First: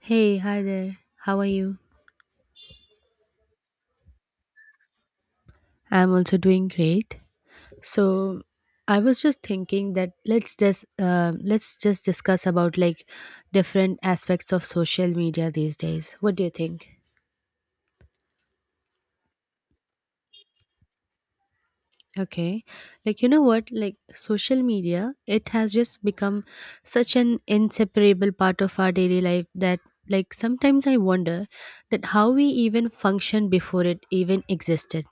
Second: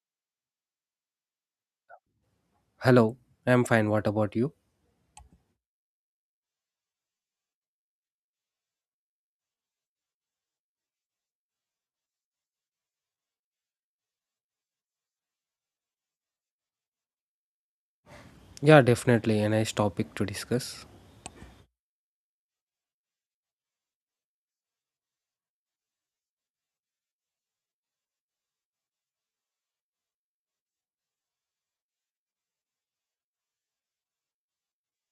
Hey, hi there. How are you? Hello, I'm fine. What about you? I'm also doing great. So, I was just thinking that let's just discuss about like different aspects of social media these days. What do you think? Yeah, definitely a nice topic to discuss. Okay. Like, you know what? Like, social media, it has just become such an inseparable part of our daily life that, like, sometimes I wonder that how we even function before it even existed.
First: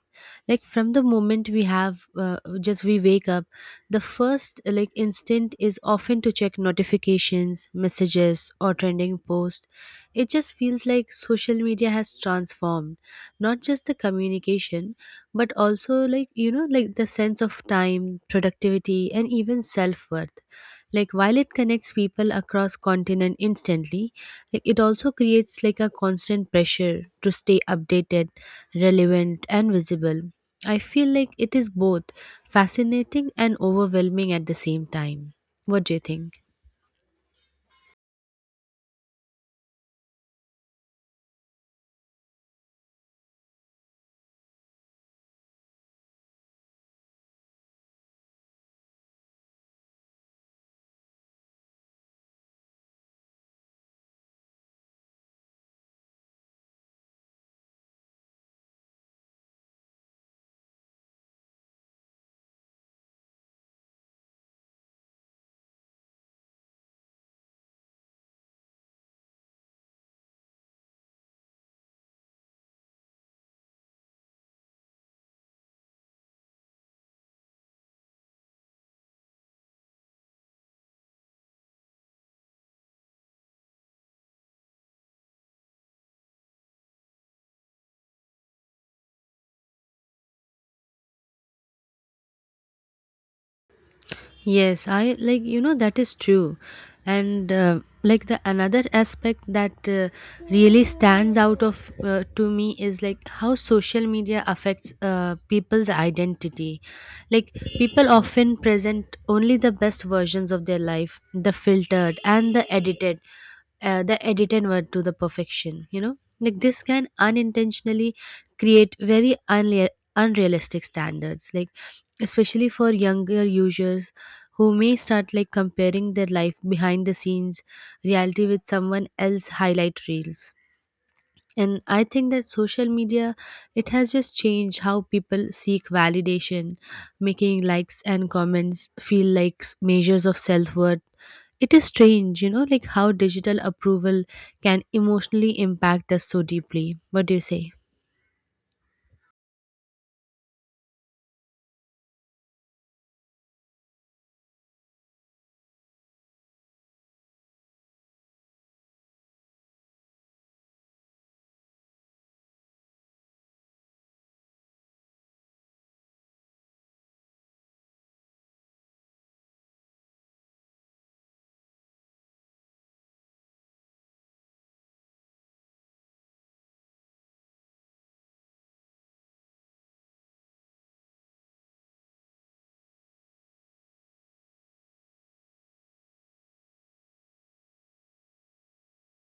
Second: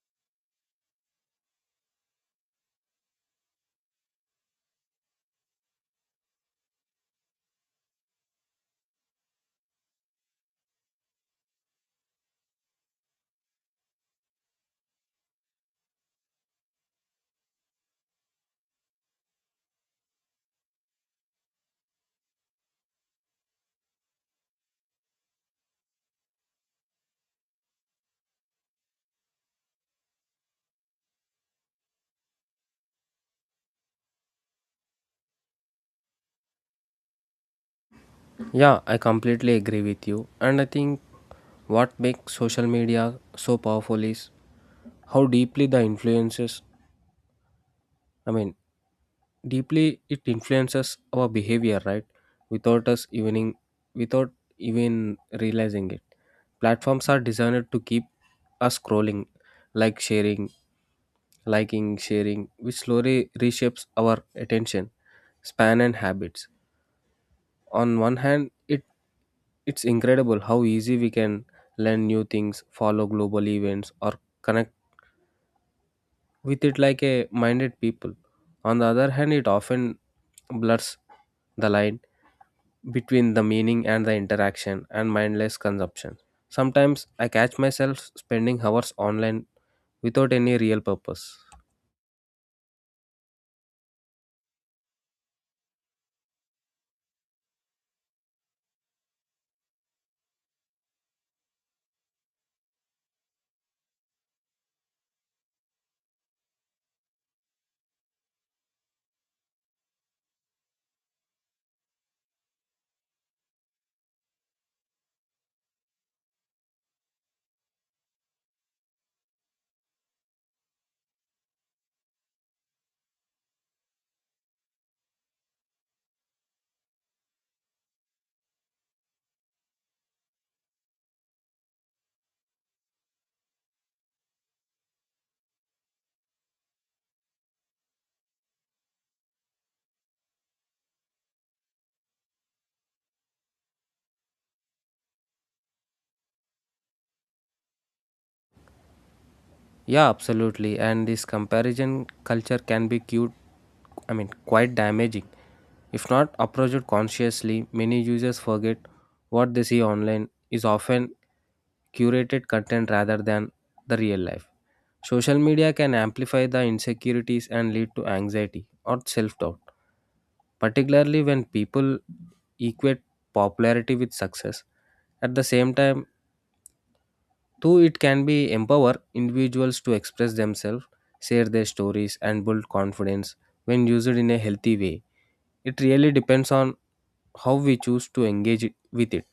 Like, from the moment we have, just we wake up, the first, like, instinct is often to check notifications, messages, or trending posts. It just feels like social media has transformed not just the communication but also like the sense of time, productivity, and even self-worth. Like, while it connects people across continent instantly, like, it also creates like a constant pressure to stay updated, relevant, and visible. I feel like it is both fascinating and overwhelming at the same time. What do you think? Yeah, I completely agree with you. And I think what makes social media so powerful is how deeply the influences, I mean, deeply it influences our behavior, right? Without us even without even realizing it. Platforms are designed to keep us scrolling, like sharing, liking, sharing, which slowly reshapes our attention span and habits. On one hand, it's incredible how easy we can learn new things, follow global events, or connect with it, like a minded people. On the other hand, it often blurs the line between the meaning and the interaction and mindless consumption. Sometimes I catch myself spending hours online without any real purpose. Yes, I like, that is true, and like the another aspect that really stands out of to me is like how social media affects people's identity. Like, people often present only the best versions of their life, the filtered and the edited word to the perfection. You know, like this can unintentionally create very unrealistic standards. Like, especially for younger users who may start like comparing their life behind the scenes reality with someone else highlight reels. And I think that social media, it has just changed how people seek validation, making likes and comments feel like measures of self-worth. It is strange, like how digital approval can emotionally impact us so deeply. What do you say? Yeah, absolutely. And this comparison culture can be cute I mean quite damaging. If not approached consciously, many users forget what they see online is often curated content rather than the real life. Social media can amplify the insecurities and lead to anxiety or self doubt, particularly when people equate popularity with success. At the same time, too, it can be empower individuals to express themselves, share their stories, and build confidence when used in a healthy way. It really depends on how we choose to engage with it.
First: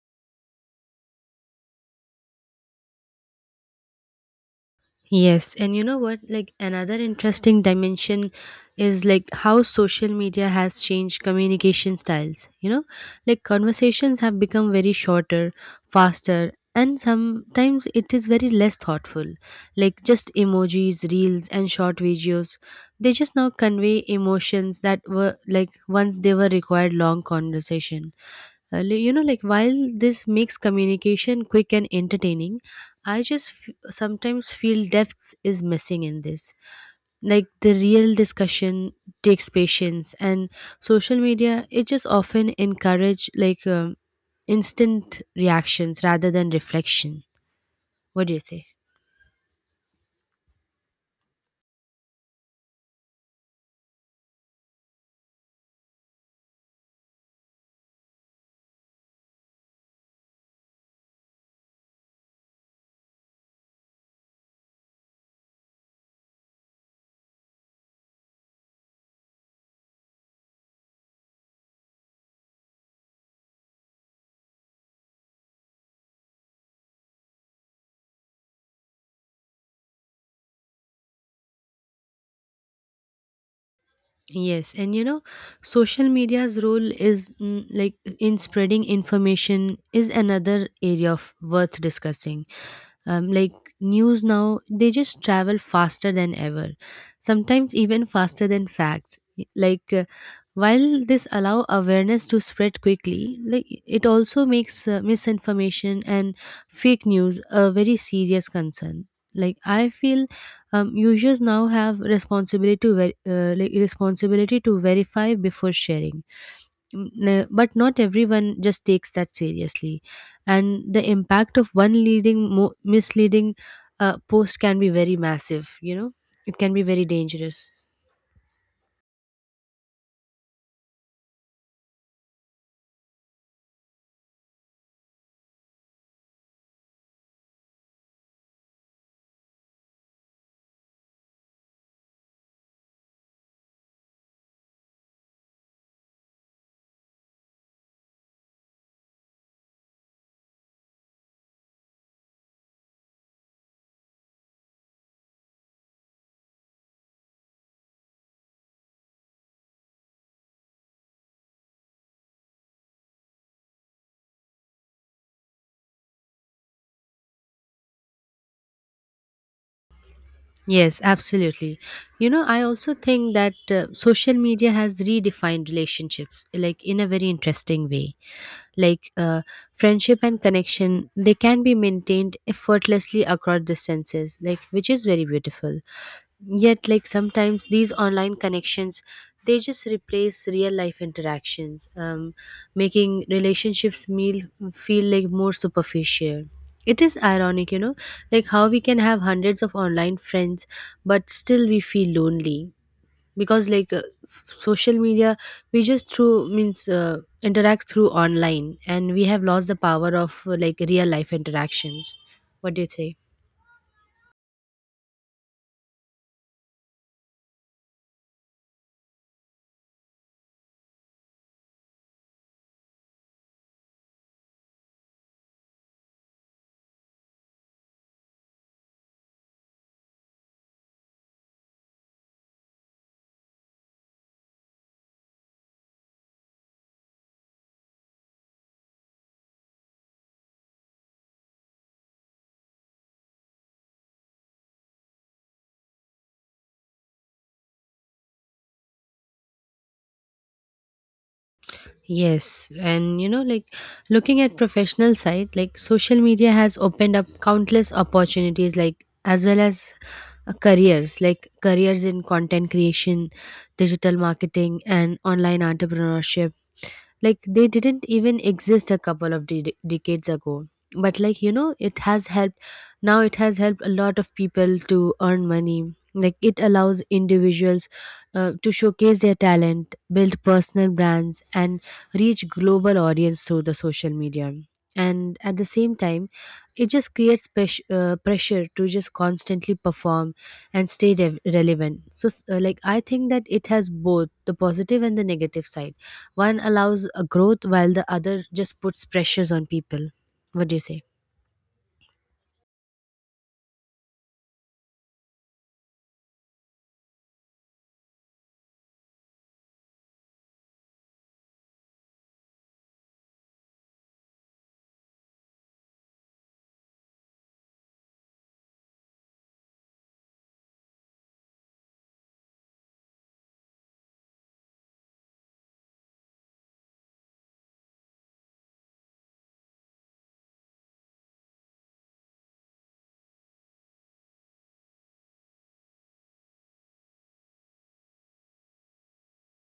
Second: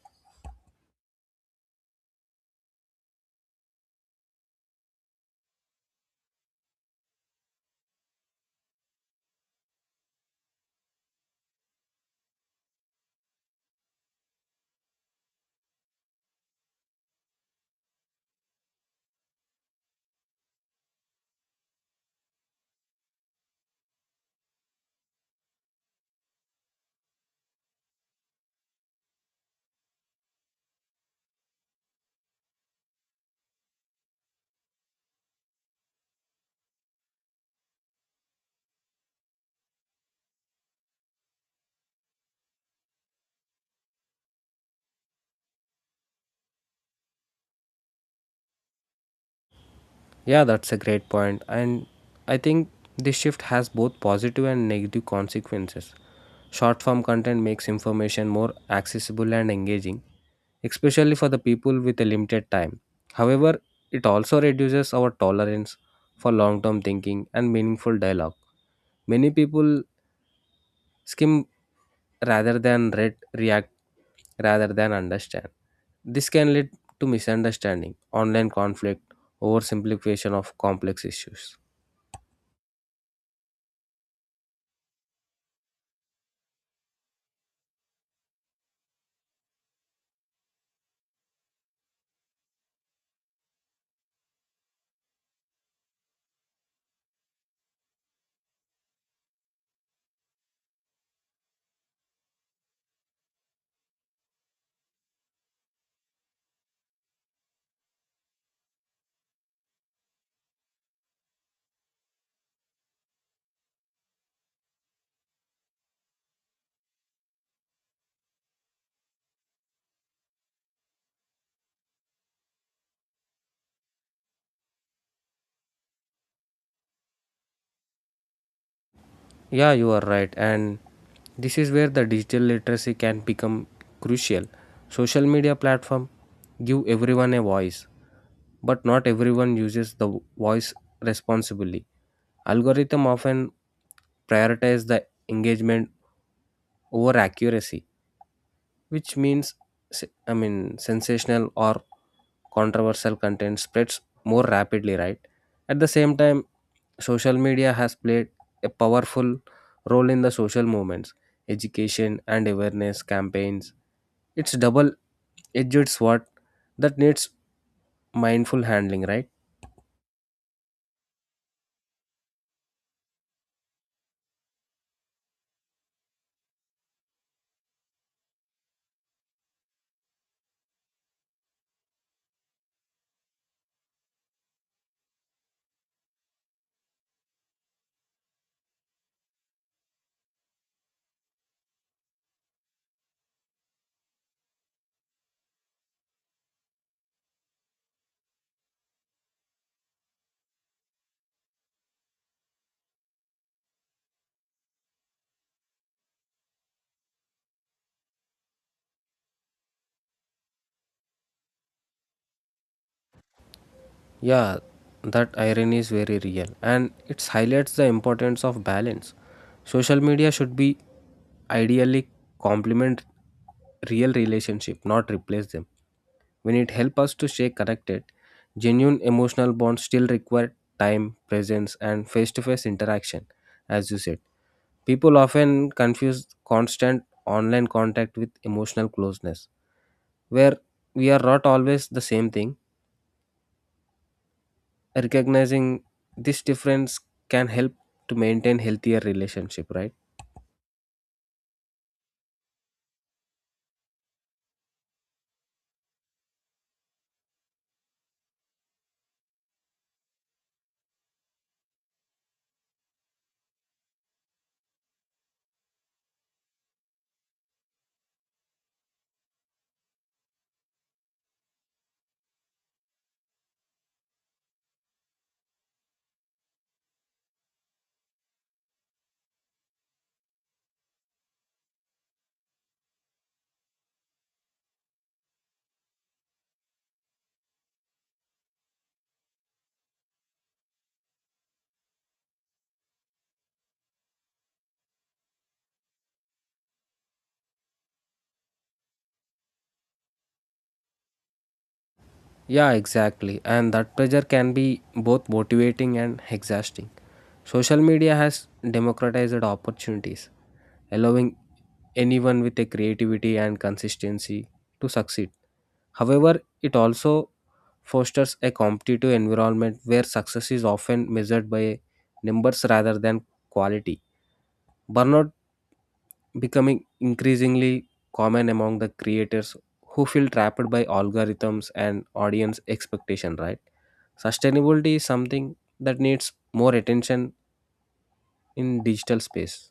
Yes, and you know what? Like, another interesting dimension is like how social media has changed communication styles. You know, like conversations have become very shorter, faster, and sometimes it is very less thoughtful. Like, just emojis, reels, and short videos. They just now convey emotions that were like once they were required long conversation. Like while this makes communication quick and entertaining, I just sometimes feel depth is missing in this, like the real discussion takes patience, and social media, it just often encourage like instant reactions rather than reflection. What do you say? Yeah, that's a great point. And I think this shift has both positive and negative consequences. Short form content makes information more accessible and engaging, especially for the people with a limited time. However, it also reduces our tolerance for long term thinking and meaningful dialogue. Many people skim rather than read, react rather than understand. This can lead to misunderstanding, online conflict, oversimplification of complex issues. Yes, and social media's role is like in spreading information is another area of worth discussing. Like news now, they just travel faster than ever, sometimes even faster than facts. Like while this allow awareness to spread quickly, like it also makes misinformation and fake news a very serious concern. Like, I feel users now have responsibility to verify before sharing. But not everyone just takes that seriously, and the impact of one misleading post can be very massive, you know. It can be very dangerous. Yeah, you are right. And this is where the digital literacy can become crucial. Social media platform give everyone a voice, but not everyone uses the voice responsibly. Algorithm often prioritize the engagement over accuracy, which means sensational or controversial content spreads more rapidly, right? At the same time, social media has played a powerful role in the social movements, education, and awareness campaigns. It's double edged sword that needs mindful handling, right? Yes, absolutely. I also think that social media has redefined relationships like in a very interesting way. Like friendship and connection, they can be maintained effortlessly across distances, like which is very beautiful. Yet, like sometimes these online connections, they just replace real life interactions, making relationships meal feel like more superficial. It is ironic, you know, like how we can have hundreds of online friends, but still we feel lonely, because like social media, we just through means interact through online, and we have lost the power of like real life interactions. What do you think? Yeah, that irony is very real and it highlights the importance of balance. Social media should be ideally complement real relationship, not replace them. When it helps us to stay connected, genuine emotional bonds still require time, presence, and face to face interaction, as you said. People often confuse constant online contact with emotional closeness, where we are not always the same thing. Recognizing this difference can help to maintain healthier relationship, right? Yes, and like looking at professional side, like social media has opened up countless opportunities, like as well as careers in content creation, digital marketing, and online entrepreneurship, like they didn't even exist a couple of decades ago. But, like it has helped now it has helped a lot of people to earn money. Like, it allows individuals to showcase their talent, build personal brands, and reach global audience through the social media. And at the same time, it just creates pressure to just constantly perform and stay rev relevant. So like, I think that it has both the positive and the negative side. One allows a growth while the other just puts pressures on people. What do you say? Yeah, exactly. And that pressure can be both motivating and exhausting. Social media has democratized opportunities, allowing anyone with a creativity and consistency to succeed. However, it also fosters a competitive environment where success is often measured by numbers rather than quality. Burnout becoming increasingly common among the creators who feel trapped by algorithms and audience expectation, right? Sustainability is something that needs more attention in digital space.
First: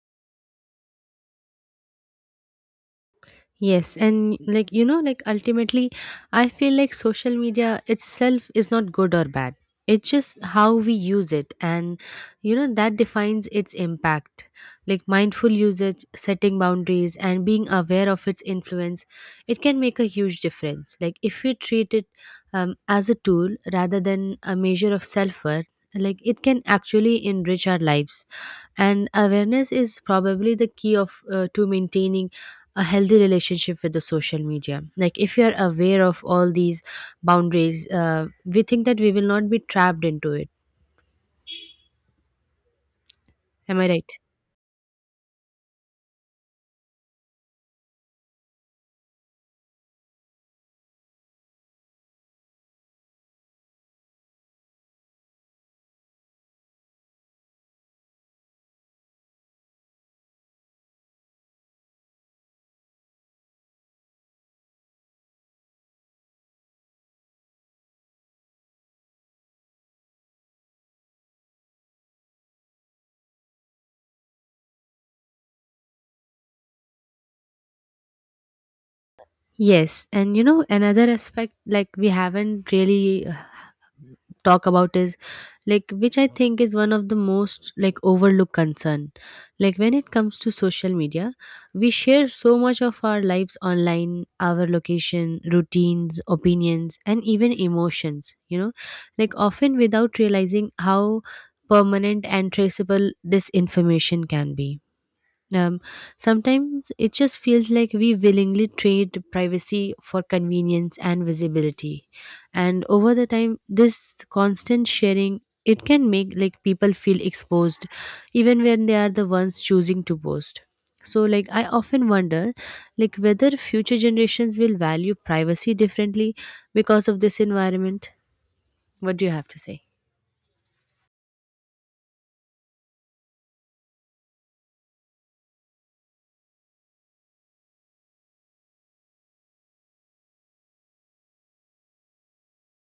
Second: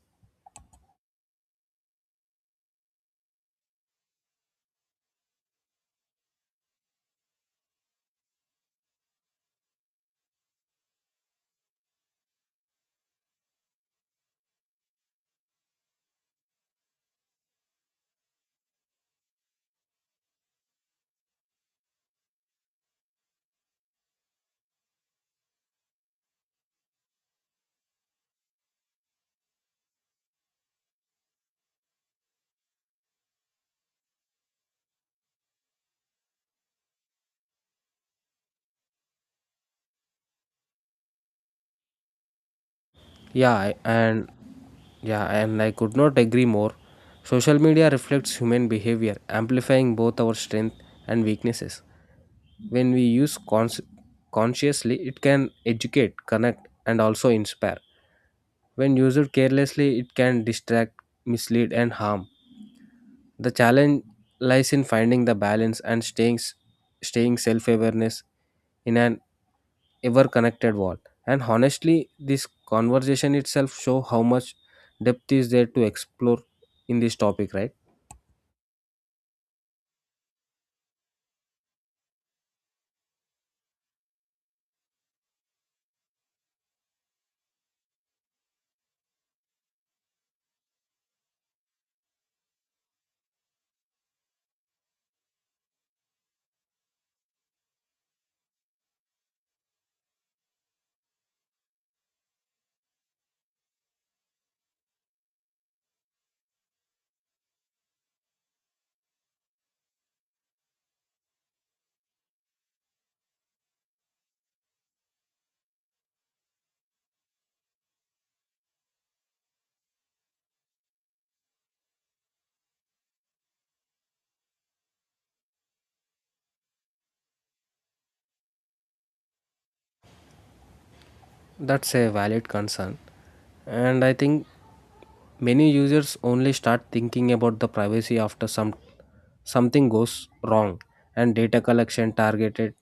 Yes, and like, like ultimately, I feel like social media itself is not good or bad. It's just how we use it, and you know, that defines its impact. Like, mindful usage, setting boundaries, and being aware of its influence, it can make a huge difference. Like, if we treat it as a tool rather than a measure of self worth, like, it can actually enrich our lives, and awareness is probably the key of to maintaining a healthy relationship with the social media. Like, if you are aware of all these boundaries we think that we will not be trapped into it. Yeah, I- Am I right? and yeah, and I could not agree more. Social media reflects human behavior, amplifying both our strength and weaknesses. When we use consciously, it can educate, connect, and also inspire. When used carelessly, it can distract, mislead, and harm. The challenge lies in finding the balance and staying self-awareness in an ever connected wall. And honestly, this conversation itself show how much depth is there to explore in this topic, right? Yes, and another aspect, like we haven't really talk about is, like, which I think is one of the most like overlooked concern, like when it comes to social media. We share so much of our lives online, our location, routines, opinions, and even emotions, you know, like often without realizing how permanent and traceable this information can be. um, sometimes it just feels like we willingly trade privacy for convenience and visibility. And over the time, this constant sharing, it can make like people feel exposed, even when they are the ones choosing to post. So, like, I often wonder, like whether future generations will value privacy differently because of this environment. What do you have to say? That's a valid concern. And I think many users only start thinking about the privacy after something goes wrong. And data collection, targeted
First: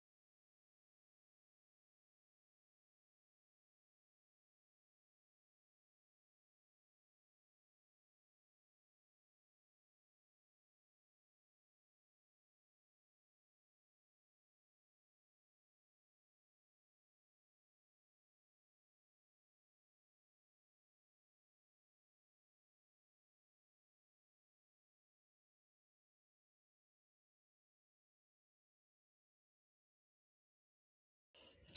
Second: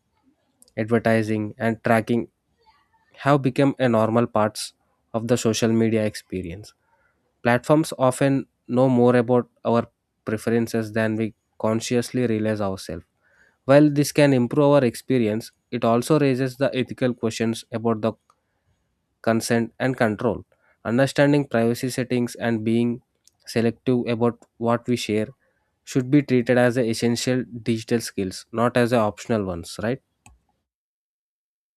advertising, and tracking have become a normal parts of the social media experience. Platforms often know more about our preferences than we consciously realize ourselves. While this can improve our experience, it also raises the ethical questions about the consent and control. Understanding privacy settings and being selective about what we share should be treated as an essential digital skills, not as a optional ones, right?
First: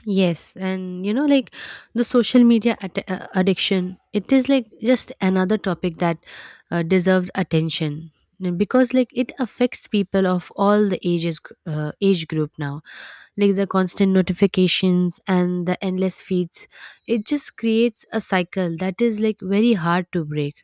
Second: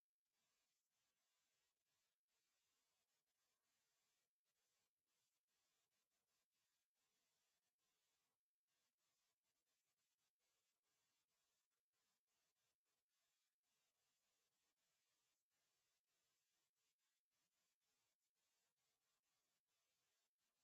Yes, and like the social media addiction, it is like just another topic that deserves attention. Because like it affects people of all the age group now. Like, the constant notifications and the endless feeds, it just creates a cycle that is like very hard to break.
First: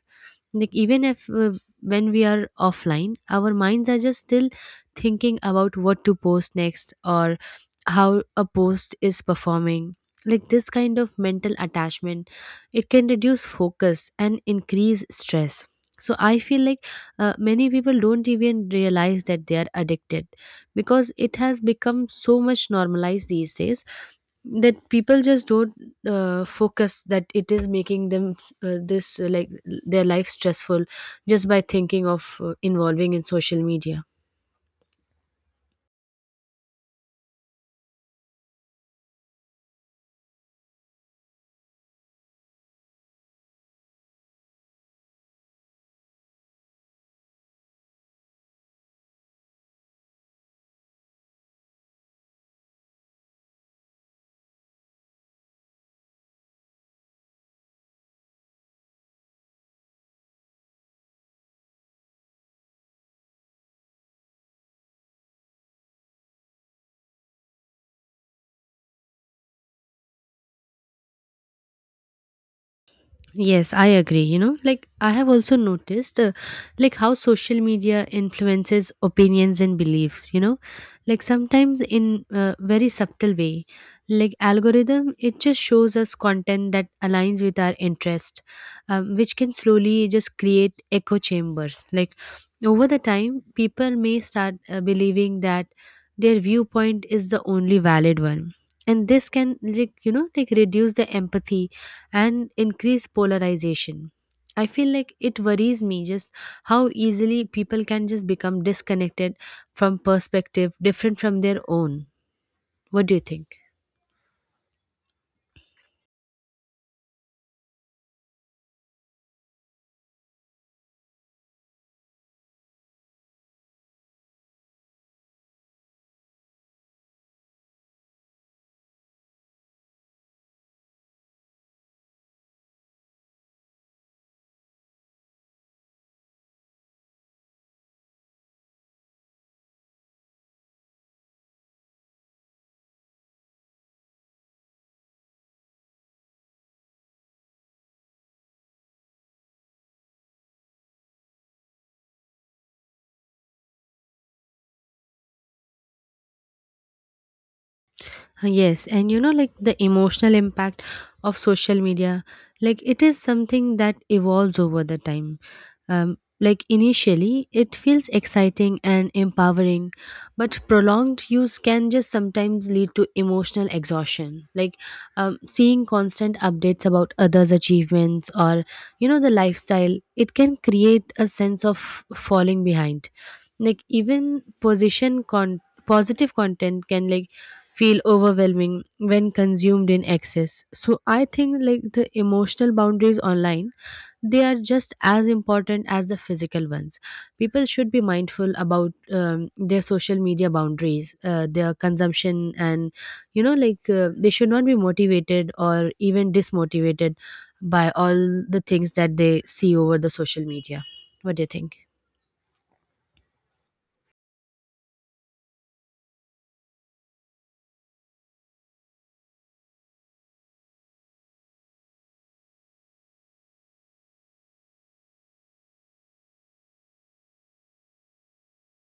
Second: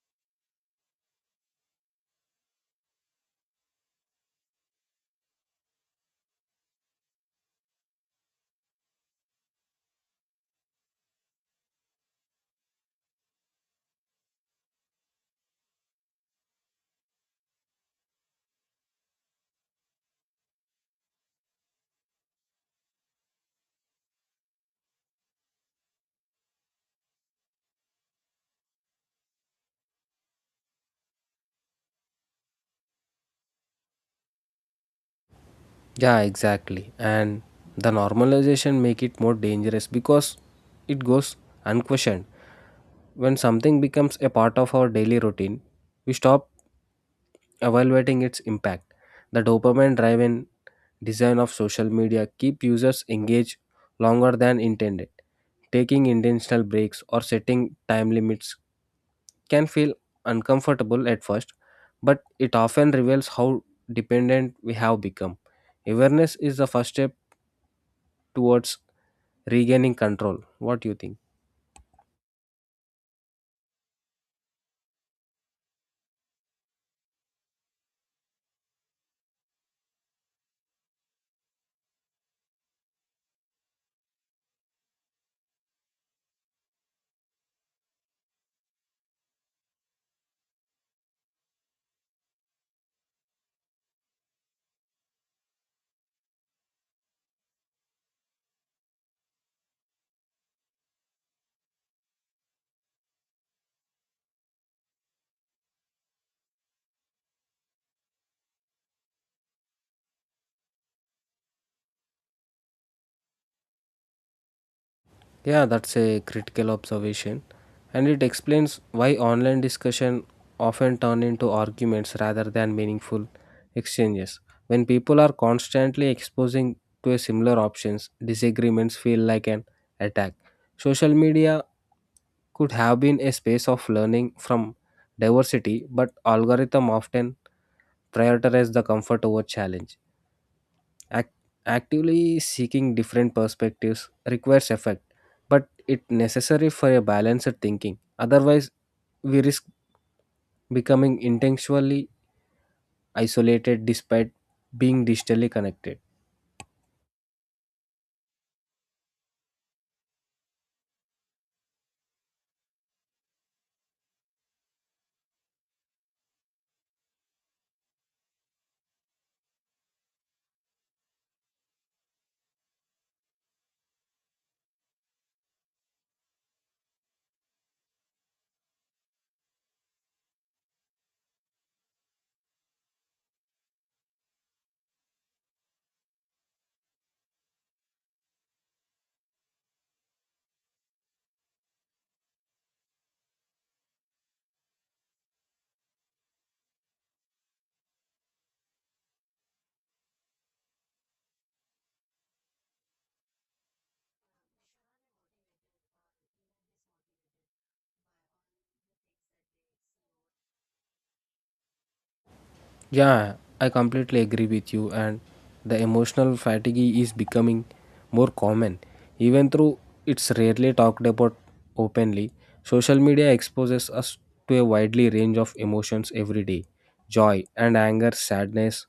Like, even if when we are offline, our minds are just still thinking about what to post next or how a post is performing. Like, this kind of mental attachment, it can reduce focus and increase stress. So I feel like many people don't even realize that they are addicted, because it has become so much normalized these days that people just don't focus that it is making them this like their life stressful, just by thinking of involving in social media. Yeah, exactly. And the normalization make it more dangerous because it goes unquestioned. When something becomes a part of our daily routine, we stop evaluating its impact. The dopamine driven design of social media keep users engaged longer than intended. Taking intentional breaks or setting time limits can feel uncomfortable at first, but it often reveals how dependent we have become. Awareness is the first step towards regaining control. What do you think? Yes, I agree. Like I have also noticed, like how social media influences opinions and beliefs. Like sometimes in a very subtle way, like algorithm, it just shows us content that aligns with our interest, which can slowly just create echo chambers. Like, over the time, people may start believing that their viewpoint is the only valid one, and this can like reduce the empathy and increase polarization. I feel like it worries me just how easily people can just become disconnected from perspective different from their own. What do you think? Yeah, that's a critical observation, and it explains why online discussion often turn into arguments rather than meaningful exchanges. When people are constantly exposing to a similar options, disagreements feel like an attack. Social media could have been a space of learning from diversity, but algorithm often prioritize the comfort over challenge. Act- actively seeking different perspectives requires effort, but it necessary for a balanced thinking. Otherwise, we risk becoming intentionally isolated despite being digitally connected. Yes, and like the emotional impact of social media, like it is something that evolves over the time. Like initially, it feels exciting and empowering, but prolonged use can just sometimes lead to emotional exhaustion. Like seeing constant updates about others' achievements or, the lifestyle, it can create a sense of falling behind. Like, even positive content can like feel overwhelming when consumed in excess. So I think like the emotional boundaries online, they are just as important as the physical ones. People should be mindful about their social media boundaries, their consumption, and like they should not be motivated or even dismotivated by all the things that they see over the social media. What do you think? Yeah, I completely agree with you. And the emotional fatigue is becoming more common, even though it's rarely talked about openly. Social media exposes us to a widely range of emotions every day: joy and anger, sadness,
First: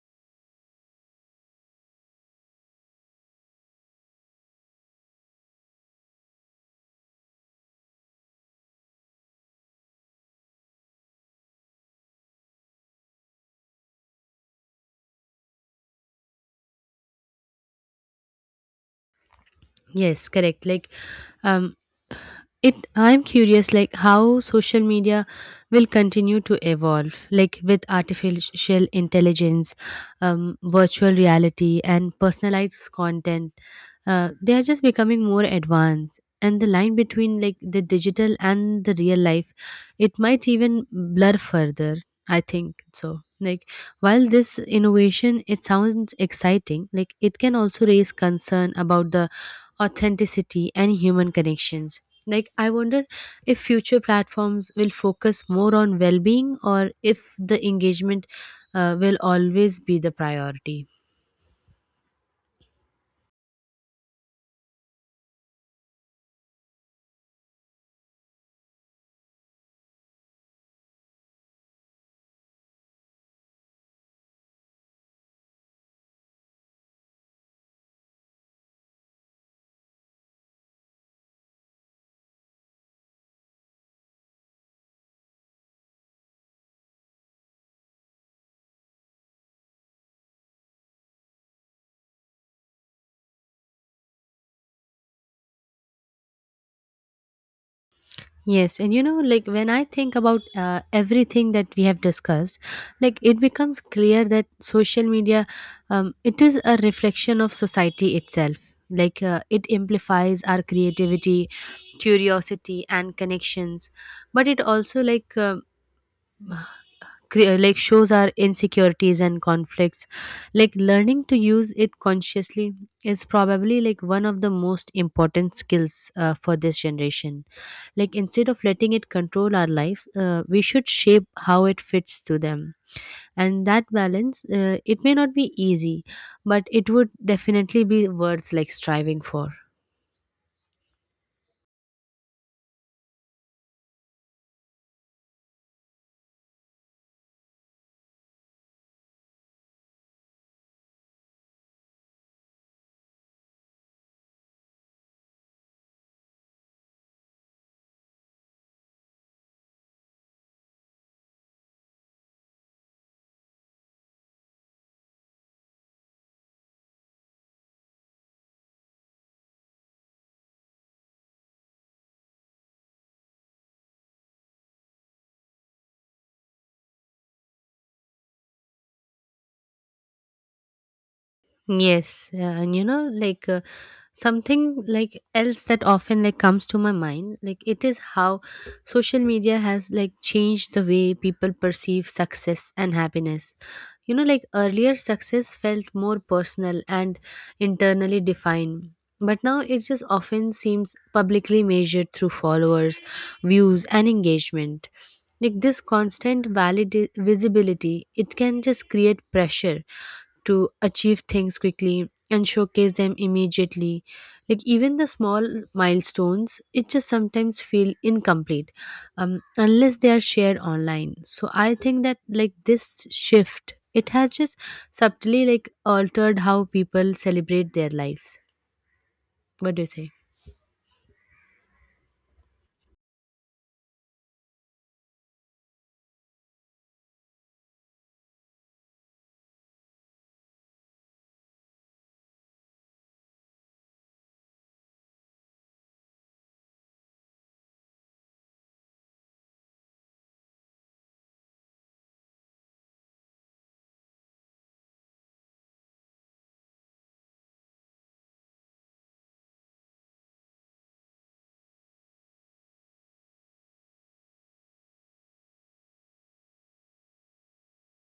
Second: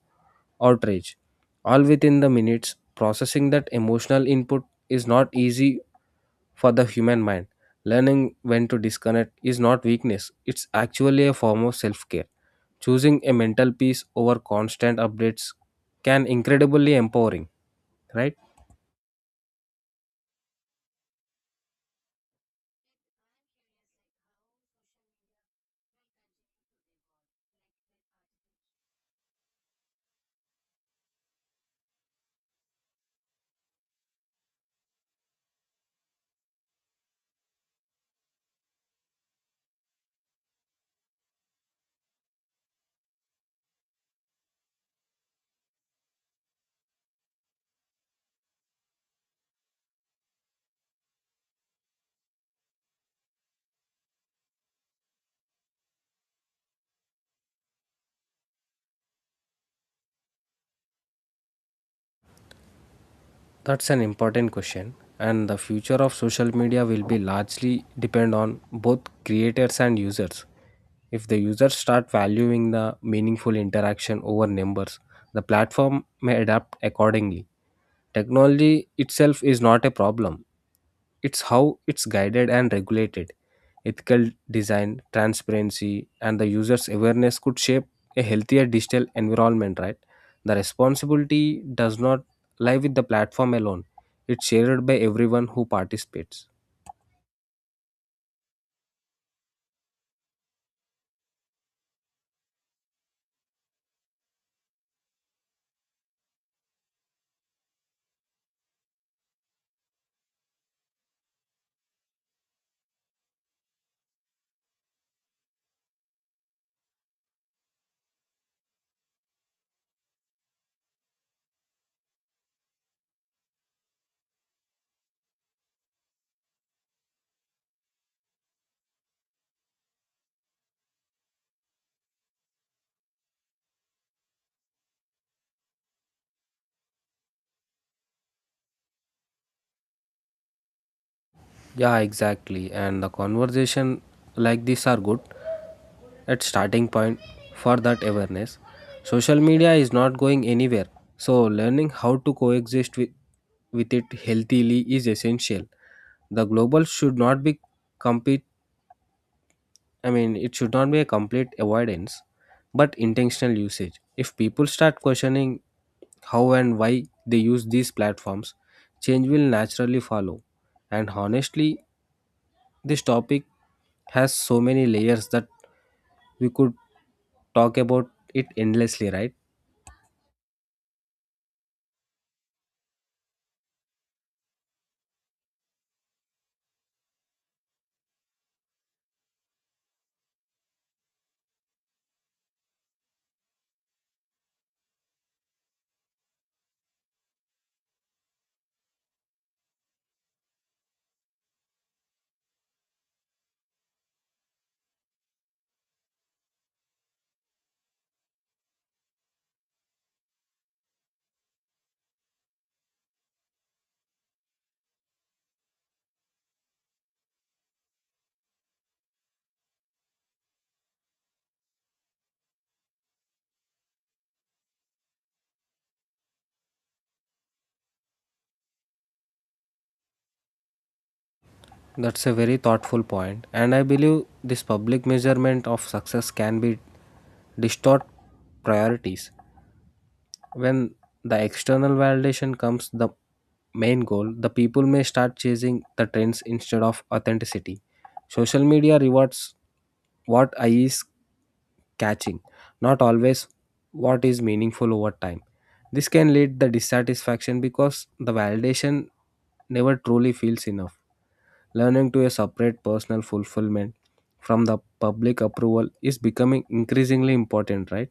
outrage, all within the minutes. Processing that emotional input is not easy for the human mind. Learning when to disconnect is not weakness, it's actually a form of self care. Choosing a mental peace over constant updates can incredibly empowering, right? Yes, correct. Like um it I'm curious like how social media will continue to evolve, like with artificial intelligence, virtual reality, and personalized content. They are just becoming more advanced, and the line between like the digital and the real life, it might even blur further, I think so. Like, while this innovation it sounds exciting, like it can also raise concern about the authenticity and human connections. Like, I wonder if future platforms will focus more on well being or if the engagement will always be the priority. That's an important question, and the future of social media will be largely depend on both creators and users. If the users start valuing the meaningful interaction over numbers, the platform may adapt accordingly. Technology itself is not a problem, it's how it's guided and regulated. Ethical design, transparency, and the user's awareness could shape a healthier digital environment, right? The responsibility does not lie with the platform alone, it's shared by everyone who participates. Yes, and like when I think about everything that we have discussed, like it becomes clear that social media, it is a reflection of society itself. Like it amplifies our creativity, curiosity, and connections, but it also like shows our insecurities and conflicts. Like learning to use it consciously is probably like one of the most important skills for this generation. Like instead of letting it control our lives we should shape how it fits to them, and that balance it may not be easy, but it would definitely be worth like striving for. Yeah, exactly. And the conversation like this are good at starting point for that awareness. Social media is not going anywhere. So learning how to coexist with it healthily is essential. The global should not be compete. I mean it should not be a complete avoidance, but intentional usage. If people start questioning how and why they use these platforms, change will naturally follow. And honestly, this topic has so many layers that we could talk about it endlessly, right? Yes, and you know like something like else that often like comes to my mind, like it is how social media has like changed the way people perceive success and happiness. You know, like earlier success felt more personal and internally defined, but now it just often seems publicly measured through followers, views, and engagement. Like this constant valid visibility, it can just create pressure to achieve things quickly and showcase them immediately. Like even the small milestones, it just sometimes feel incomplete unless they are shared online. So I think that like this shift, it has just subtly like altered how people celebrate their lives. What do you say? That's a very thoughtful point, and I believe this public measurement of success can be distort priorities. When the external validation comes the main goal, the people may start chasing the trends instead of authenticity. Social media rewards what I is catching, not always what is meaningful over time. This can lead the dissatisfaction because the validation never truly feels enough. Learning to a separate personal fulfillment from the public approval is becoming increasingly important, right?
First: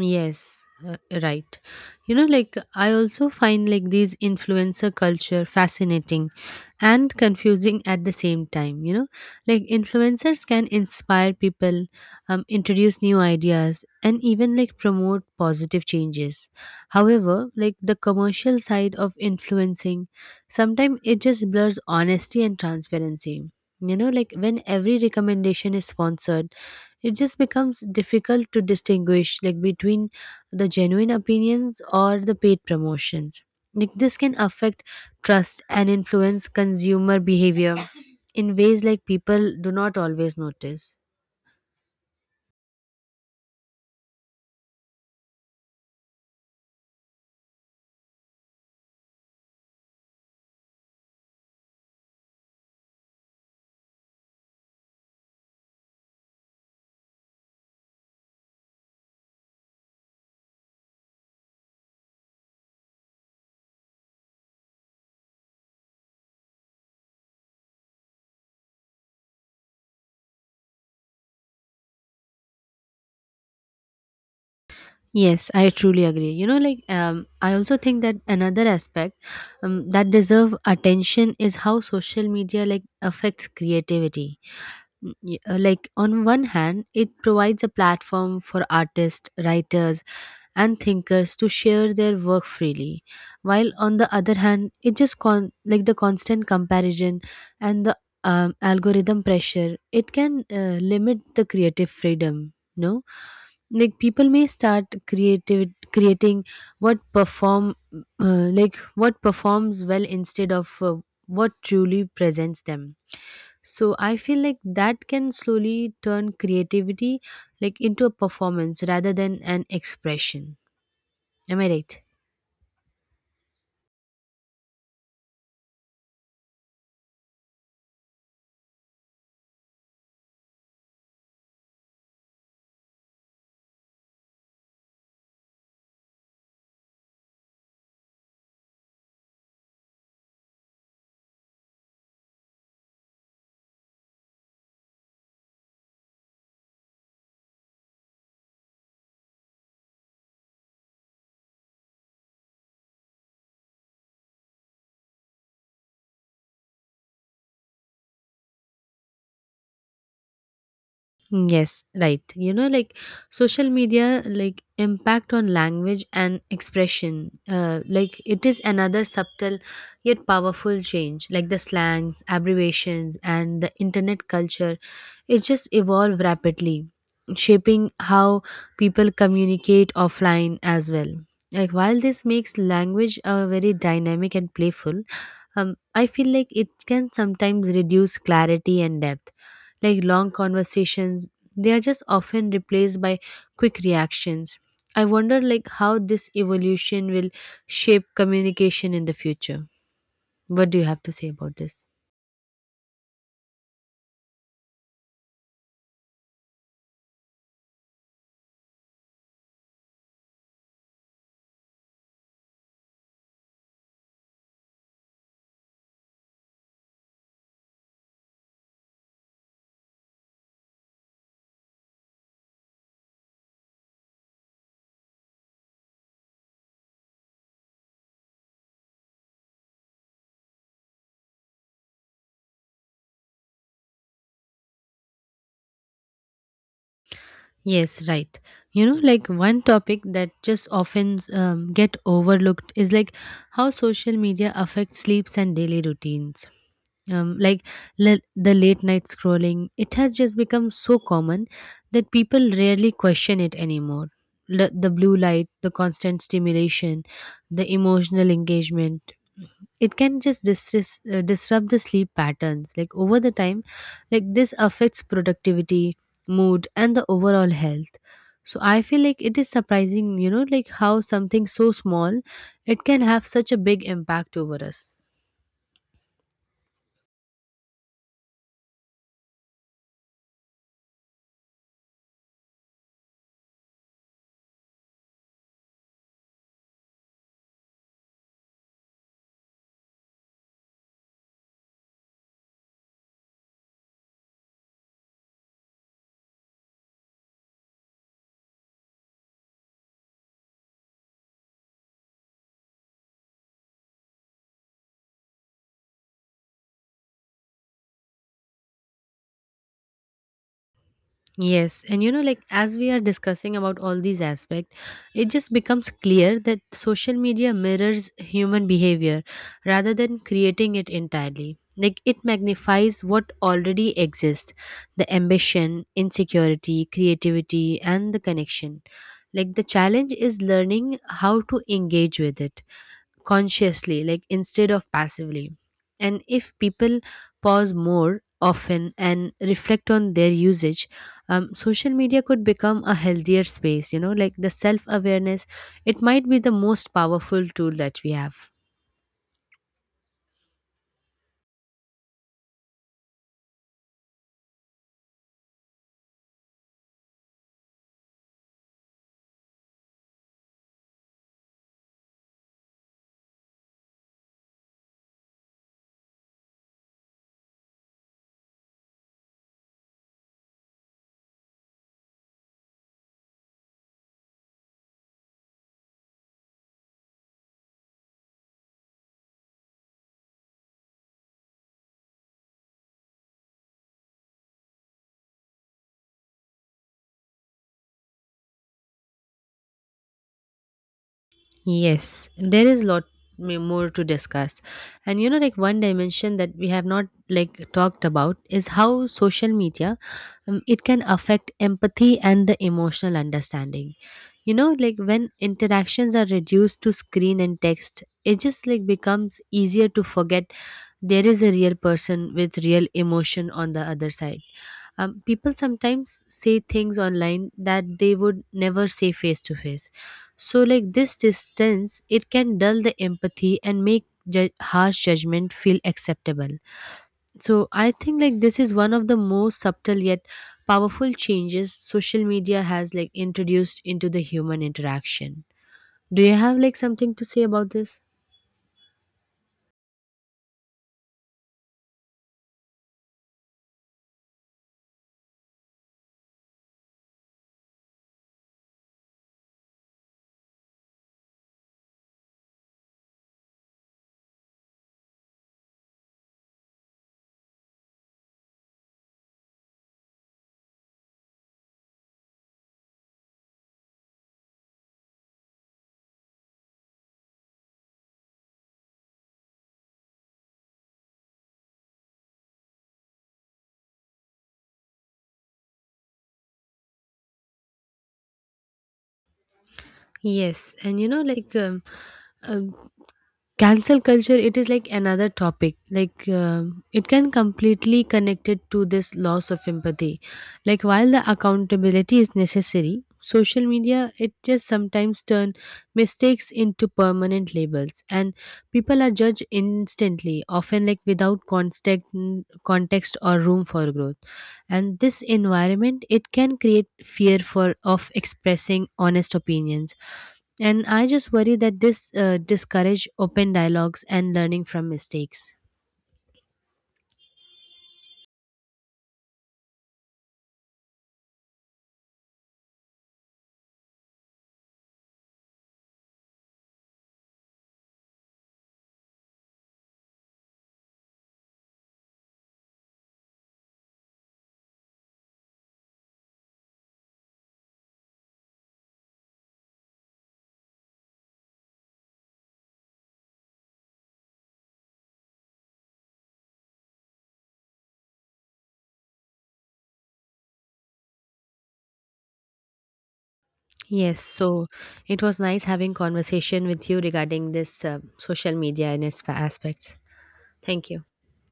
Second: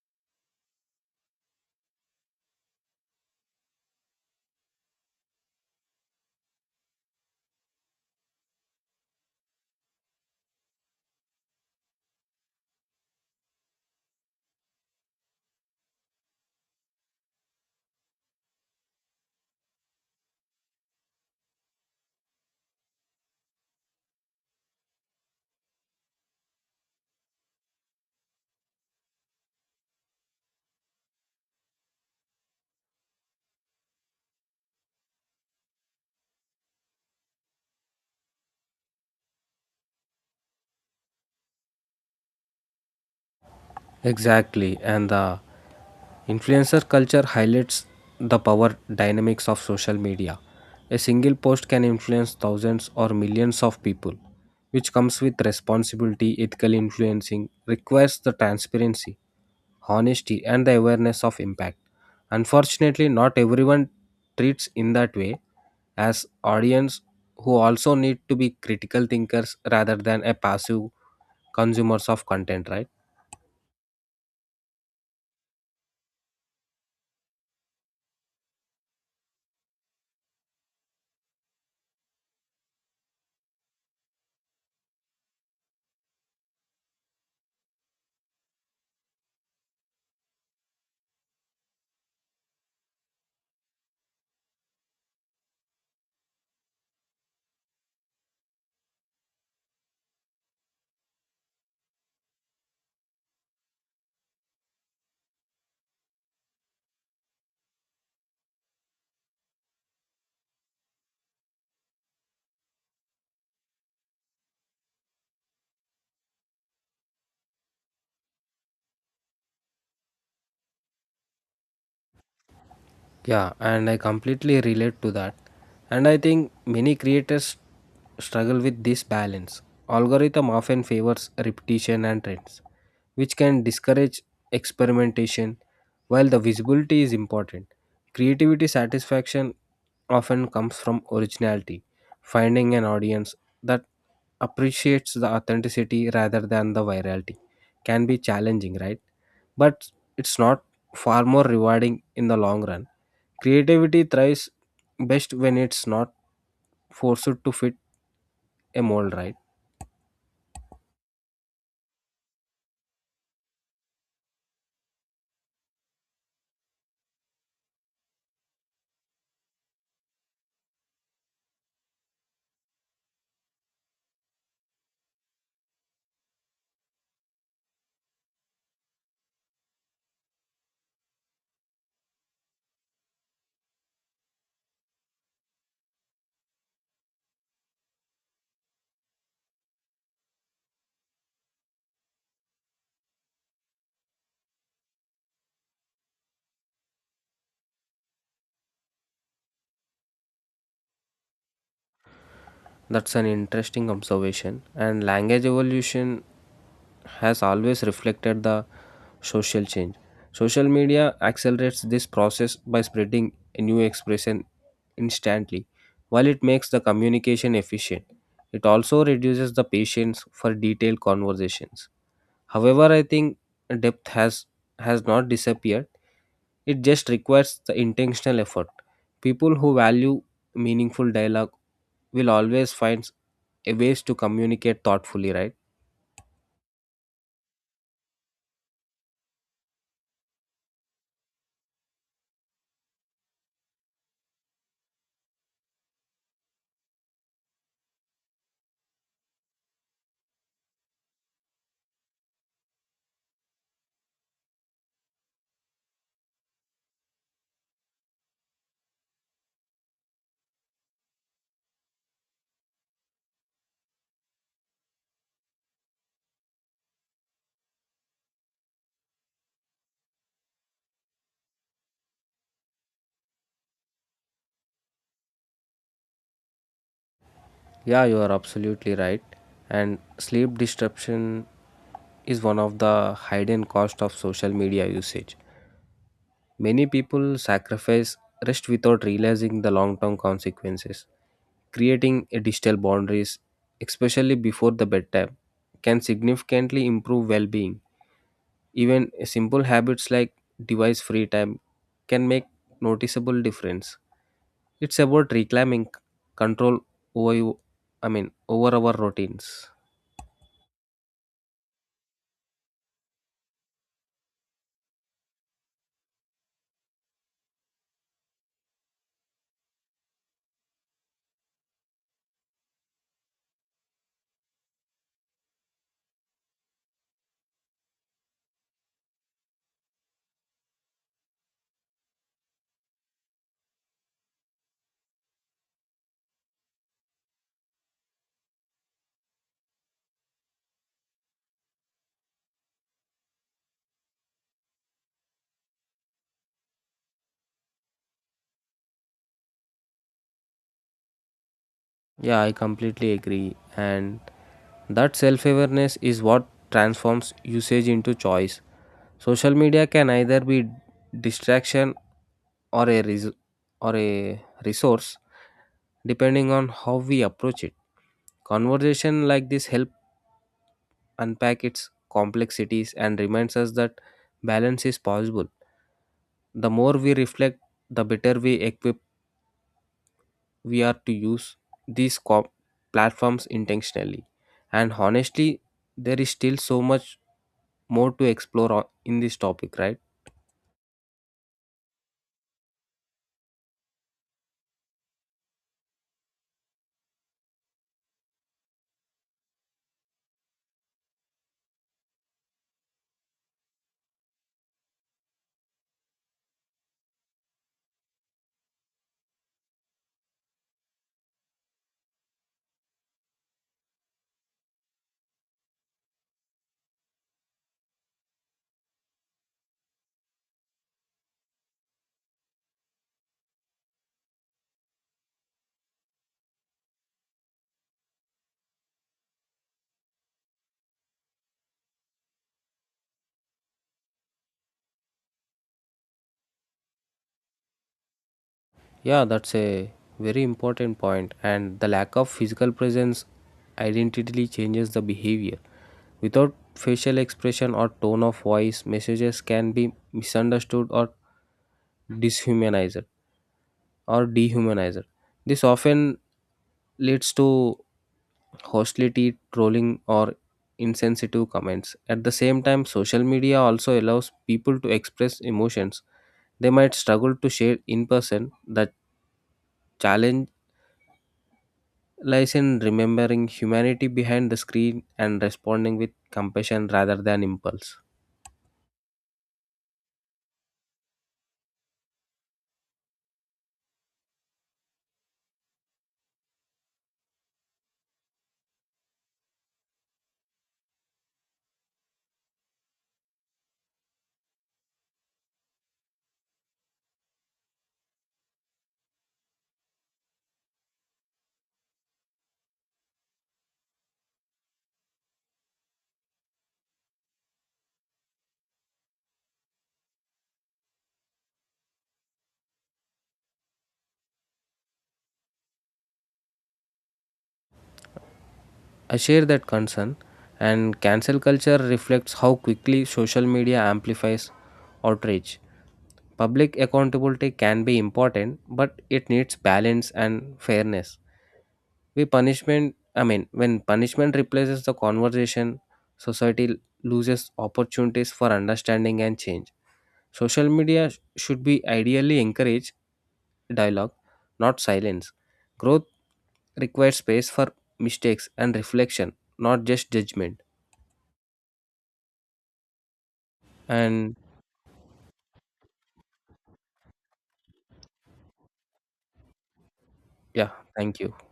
Yes, right. You know, like I also find like these influencer culture fascinating and confusing at the same time. You know, like influencers can inspire people, introduce new ideas, and even like promote positive changes. However, like the commercial side of influencing, sometimes it just blurs honesty and transparency. You know, like when every recommendation is sponsored, it just becomes difficult to distinguish like between the genuine opinions or the paid promotions. Like this can affect trust and influence consumer behavior in ways like people do not always notice. Exactly, and the influencer culture highlights the power dynamics of social media. A single post can influence thousands or millions of people, which comes with responsibility. Ethical influencing requires the transparency, honesty, and the awareness of impact. Unfortunately, not everyone treats in that way as audience who also need to be critical thinkers rather than a passive consumers of content, right? Yes, I truly agree. You know, like I also think that another aspect that deserve attention is how social media like affects creativity. Like on one hand it provides a platform for artists, writers, and thinkers to share their work freely, while on the other hand it just like the constant comparison and the algorithm pressure, it can limit the creative freedom, no? Like people may start creative creating what perform like what performs well instead of what truly presents them. So I feel like that can slowly turn creativity like into a performance rather than an expression. Nummer 8. Yeah, and I completely relate to that. And I think many creators struggle with this balance. Algorithm often favors repetition and trends, which can discourage experimentation. While the visibility is important, creativity satisfaction often comes from originality. Finding an audience that appreciates the authenticity rather than the virality can be challenging, right? But it's not far more rewarding in the long run. Creativity thrives best when it's not forced to fit a mold, right? Yes, right. You know, like social media, like impact on language and expression, like it is another subtle yet powerful change. Like the slangs, abbreviations, and the internet culture, it just evolve rapidly, shaping how people communicate offline as well. Like while this makes language very dynamic and playful, I feel like it can sometimes reduce clarity and depth. Like long conversations, they are just often replaced by quick reactions. I wonder like how this evolution will shape communication in the future. What do you have to say about this? That's an interesting observation. And language evolution has always reflected the social change. Social media accelerates this process by spreading a new expression instantly. While it makes the communication efficient, it also reduces the patience for detailed conversations. However, I think depth has not disappeared. It just requires the intentional effort. People who value meaningful dialogue will always find a ways to communicate thoughtfully, right? Yes, right. You know, like one topic that just often get overlooked is like how social media affects sleeps and daily routines. Like the late night scrolling, it has just become so common that people rarely question it anymore. The blue light, the constant stimulation, the emotional engagement, it can just disrupt the sleep patterns like over the time. Like this affects productivity, mood, and the overall health. So I feel like it is surprising. You know, like how something so small, it can have such a big impact over us. Yeah, you are absolutely right. And sleep disruption is one of the hidden cost of social media usage. Many people sacrifice rest without realizing the long-term consequences. Creating a digital boundaries, especially before the bedtime, can significantly improve well-being. Even simple habits like device free time can make noticeable difference. It's about reclaiming control over you, I mean over our routines. Yes, and you know, like as we are discussing about all these aspects, it just becomes clear that social media mirrors human behavior rather than creating it entirely. Like it magnifies what already exists: the ambition, insecurity, creativity, and the connection. Like the challenge is learning how to engage with it consciously, like instead of passively. And if people pause more often and reflect on their usage, social media could become a healthier space. You know, like the self awareness, it might be the most powerful tool that we have. Yeah, I completely agree. And that self awareness is what transforms usage into choice. Social media can either be distraction or or a resource depending on how we approach it. Conversation like this help unpack its complexities and reminds us that balance is possible. The more we reflect, the better we are to use these platforms intentionally. And honestly, there is still so much more to explore in this topic, right? Yes, there is lot more to discuss. And you know, like one dimension that we have not like talked about is how social media it can affect empathy and the emotional understanding. You know, like when interactions are reduced to screen and text, it just like becomes easier to forget there is a real person with real emotion on the other side. People sometimes say things online that they would never say face to face. So like this distance, it can dull the empathy and make harsh judgment feel acceptable. So I think like this is one of the most subtle yet powerful changes social media has like introduced into the human interaction. Do you have like something to say about this? Yeah, that's a very important point. And the lack of physical presence identically changes the behavior. Without facial expression or tone of voice, messages can be misunderstood or dishumanized. Or dehumanizer. This often leads to hostility, trolling, or insensitive comments. At the same time, social media also allows people to express emotions they might struggle to share in person. The challenge lies in remembering humanity behind the screen and responding with compassion rather than impulse. Yes, and you know, like uh, cancel culture, it is like another topic like it can completely connected to this loss of empathy. Like while the accountability is necessary, social media it just sometimes turn mistakes into permanent labels, and people are judged instantly, often like without context or room for growth. And this environment, it can create fear for of expressing honest opinions. And I just worry that this discourage open dialogues and learning from mistakes. I share that concern, and cancel culture reflects how quickly social media amplifies outrage. Public accountability can be important, but it needs balance and fairness. We punishment, I mean, when punishment replaces the conversation, society loses opportunities for understanding and change. Social media should be ideally encourage dialogue, not silence. Growth requires space for mistakes and reflection, not just judgment. Yes, And so it was nice having conversation with you regarding this social media and its aspects. yeah, Thank you. thank you.